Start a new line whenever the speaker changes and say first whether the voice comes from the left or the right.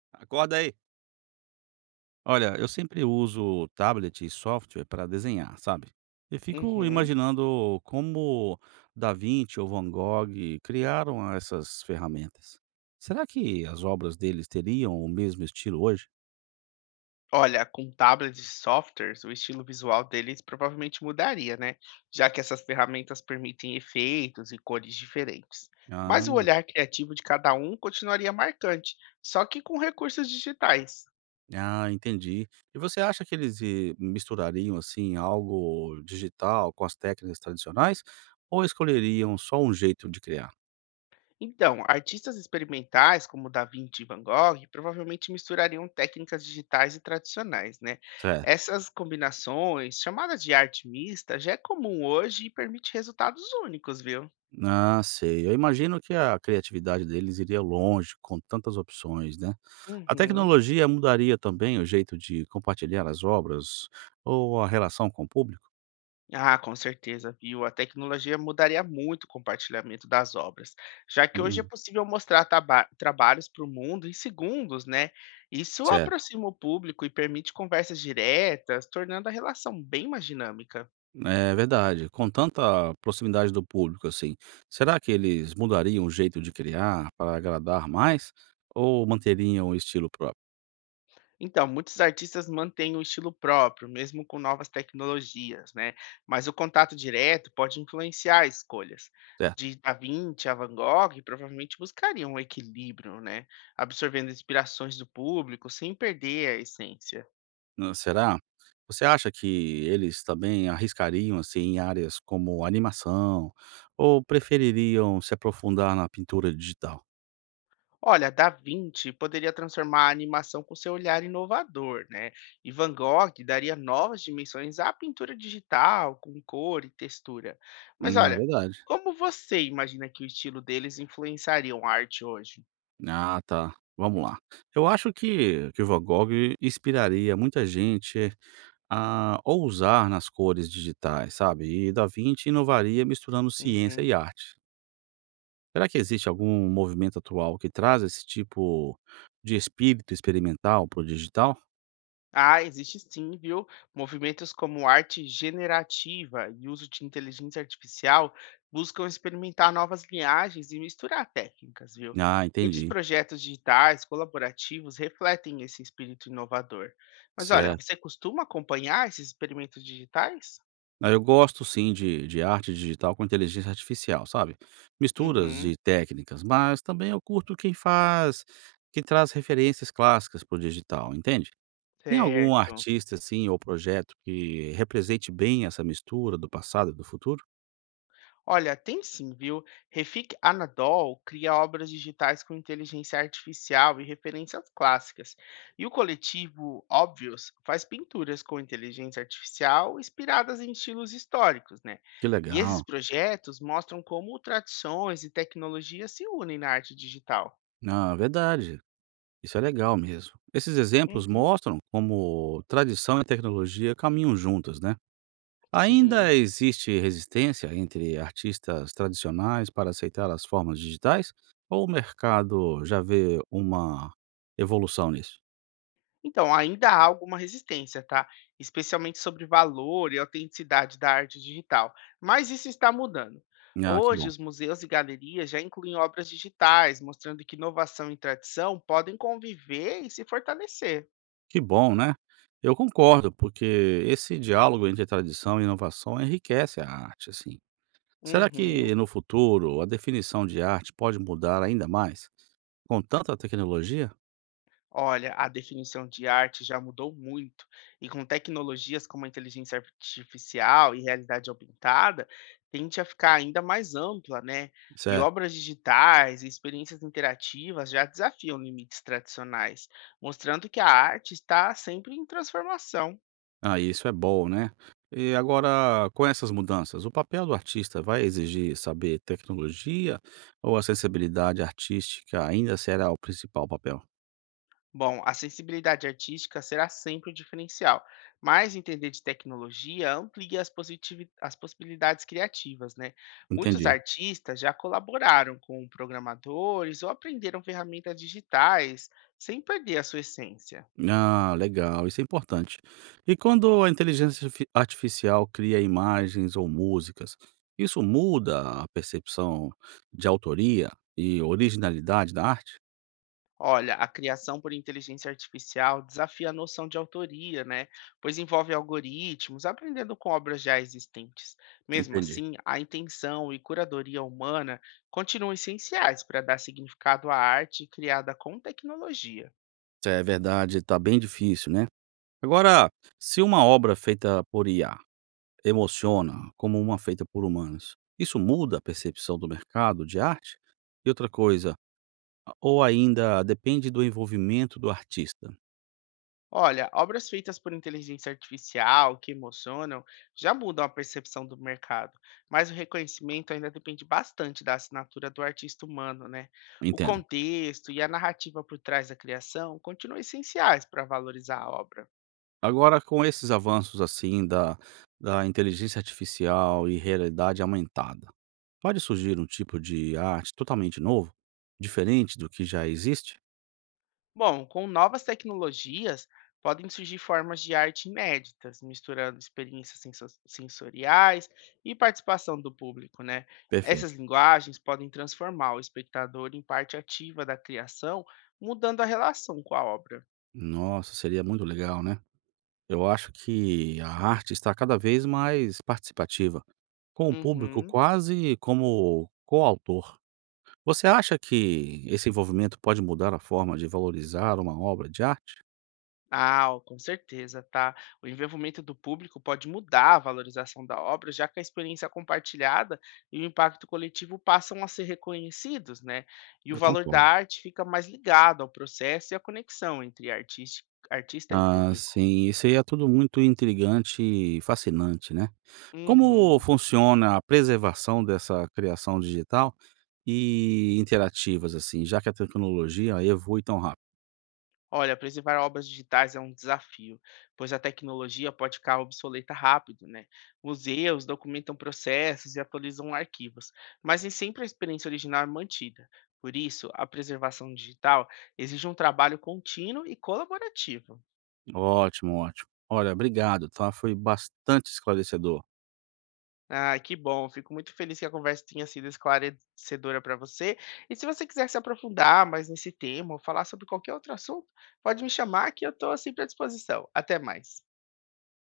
right: Acorda aí. Olha, eu sempre uso tablet e software para desenhar, sabe? E fico
left: Uhum.
right: imaginando como Da Vinci ou Van Gogh criaram essas ferramentas. Será que as obras deles teriam o mesmo estilo hoje?
left: Olha, com tablets e softwares, o estilo visual deles provavelmente mudaria, né? Já que essas ferramentas permitem efeitos e cores diferentes. Mas o
right: Ah,
left: olhar criativo de cada um continuaria marcante, só que com recursos digitais.
right: ah, entendi. E você acha que eles misturariam assim algo digital com as técnicas tradicionais ou escolheriam só um jeito de criar?
left: Então, artistas experimentais como Da Vinci e Van Gogh provavelmente misturariam técnicas digitais e tradicionais, né?
right: Certo.
left: Essas combinações, chamadas de arte mista, já é comum hoje e permite resultados únicos, viu?
right: Ah, sei. Eu imagino que a criatividade deles iria longe com tantas opções, né? A
left: Uhum.
right: tecnologia mudaria também o jeito de compartilhar as obras ou a relação com o público?
left: Ah, com certeza, viu? A tecnologia mudaria muito o compartilhamento das obras, já que hoje é
right: Hum,
left: possível mostrar trabalhos para o mundo em segundos, né? Isso
right: certo.
left: aproxima o público e permite conversas diretas, tornando a relação bem mais dinâmica.
right: É verdade. Com tanta proximidade do público assim, será que eles mudariam o jeito de criar para agradar mais ou manteriam o estilo próprio?
left: Então, muitos artistas mantêm o estilo próprio, mesmo com novas tecnologias, né? Mas o contato direto pode influenciar escolhas.
right: Certo?
left: De Da Vinci a Van Gogh provavelmente buscariam um equilíbrio, né? Absorvendo inspirações do público sem perder a essência.
right: Hã, será? Você acha que eles também arriscariam, assim, em áreas como animação ou prefeririam se aprofundar na pintura digital?
left: Olha, Da Vinci poderia transformar a animação com seu olhar inovador, né? E Van Gogh daria novas dimensões à pintura digital, com cor e textura. Mas
right: Na
left: olha,
right: verdade.
left: como você imagina que o estilo deles influenciaria a arte hoje?
right: Ah, tá. Vamos lá. Eu acho que Van Gogh inspiraria muita gente a ousar nas cores digitais, sabe, e Da Vinci inovaria misturando ciência
left: Uhum.
right: e arte. Será que existe algum movimento atual que traz esse tipo de espírito experimental para o digital?
left: Ah, existe sim, viu? Movimentos como arte generativa e uso de inteligência artificial buscam experimentar novas linhagens e misturar técnicas, viu?
right: Ah,
left: Muitos
right: entendi.
left: projetos digitais colaborativos refletem esse espírito inovador. Mas olha,
right: Certo.
left: você costuma acompanhar esses experimentos digitais?
right: Ah, eu gosto sim de arte digital com inteligência artificial, sabe. Misturas
left: Uhum,
right: de técnicas, mas também eu curto quem faz quem traz referências clássicas para o digital, entende. Tem algum
left: certo.
right: artista, assim, ou projeto que represente bem essa mistura do passado e do futuro?
left: Olha, tem sim, viu? Refik Anadol cria obras digitais com inteligência artificial e referências clássicas. E o coletivo Óbvios faz pinturas com inteligência artificial inspiradas em estilos históricos, né?
right: Que
left: E esses
right: legal.
left: projetos mostram como tradições e tecnologias se unem na arte digital.
right: Ah, verdade. Isso é legal mesmo. Esses exemplos
left: Uhum,
right: mostram como tradição e tecnologia caminham juntas, né.
left: sim.
right: Ainda existe resistência entre artistas tradicionais para aceitar as formas digitais? Ou o mercado já vê uma evolução nisso?
left: Então, ainda há alguma resistência, tá? Especialmente sobre valor e autenticidade da arte digital. Mas isso está mudando.
right: Ah, que
left: Hoje,
right: bom.
left: os museus e galerias já incluem obras digitais, mostrando que inovação e tradição podem conviver e se fortalecer.
right: Que bom, né? Eu concordo, porque esse diálogo entre tradição e inovação enriquece a arte, assim. Será
left: Uhum.
right: que no futuro a definição de arte pode mudar ainda mais com tanta tecnologia?
left: Olha, a definição de arte já mudou muito, e com tecnologias como a inteligência artificial e realidade aumentada, tende a ficar ainda mais ampla, né? E
right: Certo.
left: obras digitais e experiências interativas já desafiam limites tradicionais, mostrando que a arte está sempre em transformação.
right: Ah, isso é bom, né? E agora, com essas mudanças, o papel do artista vai exigir saber tecnologia ou a sensibilidade artística ainda será o principal papel?
left: Bom, a sensibilidade artística será sempre o diferencial, mas entender de tecnologia amplia as, as possibilidades criativas, né? Muitos
right: Entendi.
left: artistas já colaboraram com programadores ou aprenderam ferramentas digitais sem perder a sua essência.
right: Ah, legal, isso é importante. E quando a inteligência artificial cria imagens ou músicas, isso muda a percepção de autoria e originalidade da arte?
left: Olha, a criação por inteligência artificial desafia a noção de autoria, né? Pois envolve algoritmos, aprendendo com obras já existentes. Mesmo
right: Entendi.
left: assim, a intenção e curadoria humana continuam essenciais para dar significado à arte criada com tecnologia.
right: É verdade, tá bem difícil, né? Agora, se uma obra feita por IA emociona como uma feita por humanos. Isso muda a percepção do mercado de arte? E outra coisa, ou ainda depende do envolvimento do artista,
left: Olha, obras feitas por inteligência artificial que emocionam já mudam a percepção do mercado, mas o reconhecimento ainda depende bastante da assinatura do artista humano, né? O
right: entenda.
left: contexto e a narrativa por trás da criação continuam essenciais para valorizar a obra.
right: Agora, com esses avanços assim da inteligência artificial e realidade aumentada, pode surgir um tipo de arte totalmente novo, diferente do que já existe?
left: Bom, com novas tecnologias, podem surgir formas de arte inéditas, misturando experiências sensoriais e participação do público, né?
right: Perfeito.
left: Essas linguagens podem transformar o espectador em parte ativa da criação, mudando a relação com a obra.
right: Nossa, seria muito legal, né? Eu acho que a arte está cada vez mais participativa, com o público
left: Uhum.
right: quase como coautor. Você acha que esse envolvimento pode mudar a forma de valorizar uma obra de arte?
left: Ah, o com certeza, tá? O envolvimento do público pode mudar a valorização da obra, já que a experiência compartilhada e o impacto coletivo passam a ser reconhecidos, né? E o
right: Eu
left: valor da
right: concordo.
left: arte fica mais ligado ao processo e à conexão entre artista, e
right: Ah,
left: público.
right: sim, isso aí é tudo muito intrigante e fascinante, né? Como
left: Uhum.
right: funciona a preservação dessa criação digital e interativas, assim, já que a tecnologia evolui tão rápido?
left: Olha, preservar obras digitais é um desafio, pois a tecnologia pode ficar obsoleta rápido, né? Museus documentam processos e atualizam arquivos, mas nem sempre a experiência original é mantida. Por isso, a preservação digital exige um trabalho contínuo e colaborativo.
right: Ótimo, ótimo. Olha, obrigado, tá? Foi bastante esclarecedor.
left: Ah, que bom, fico muito feliz que a conversa tenha sido esclarecedora para você. E se você quiser se aprofundar mais nesse tema ou falar sobre qualquer outro assunto, pode me chamar que eu estou sempre à disposição. Até mais.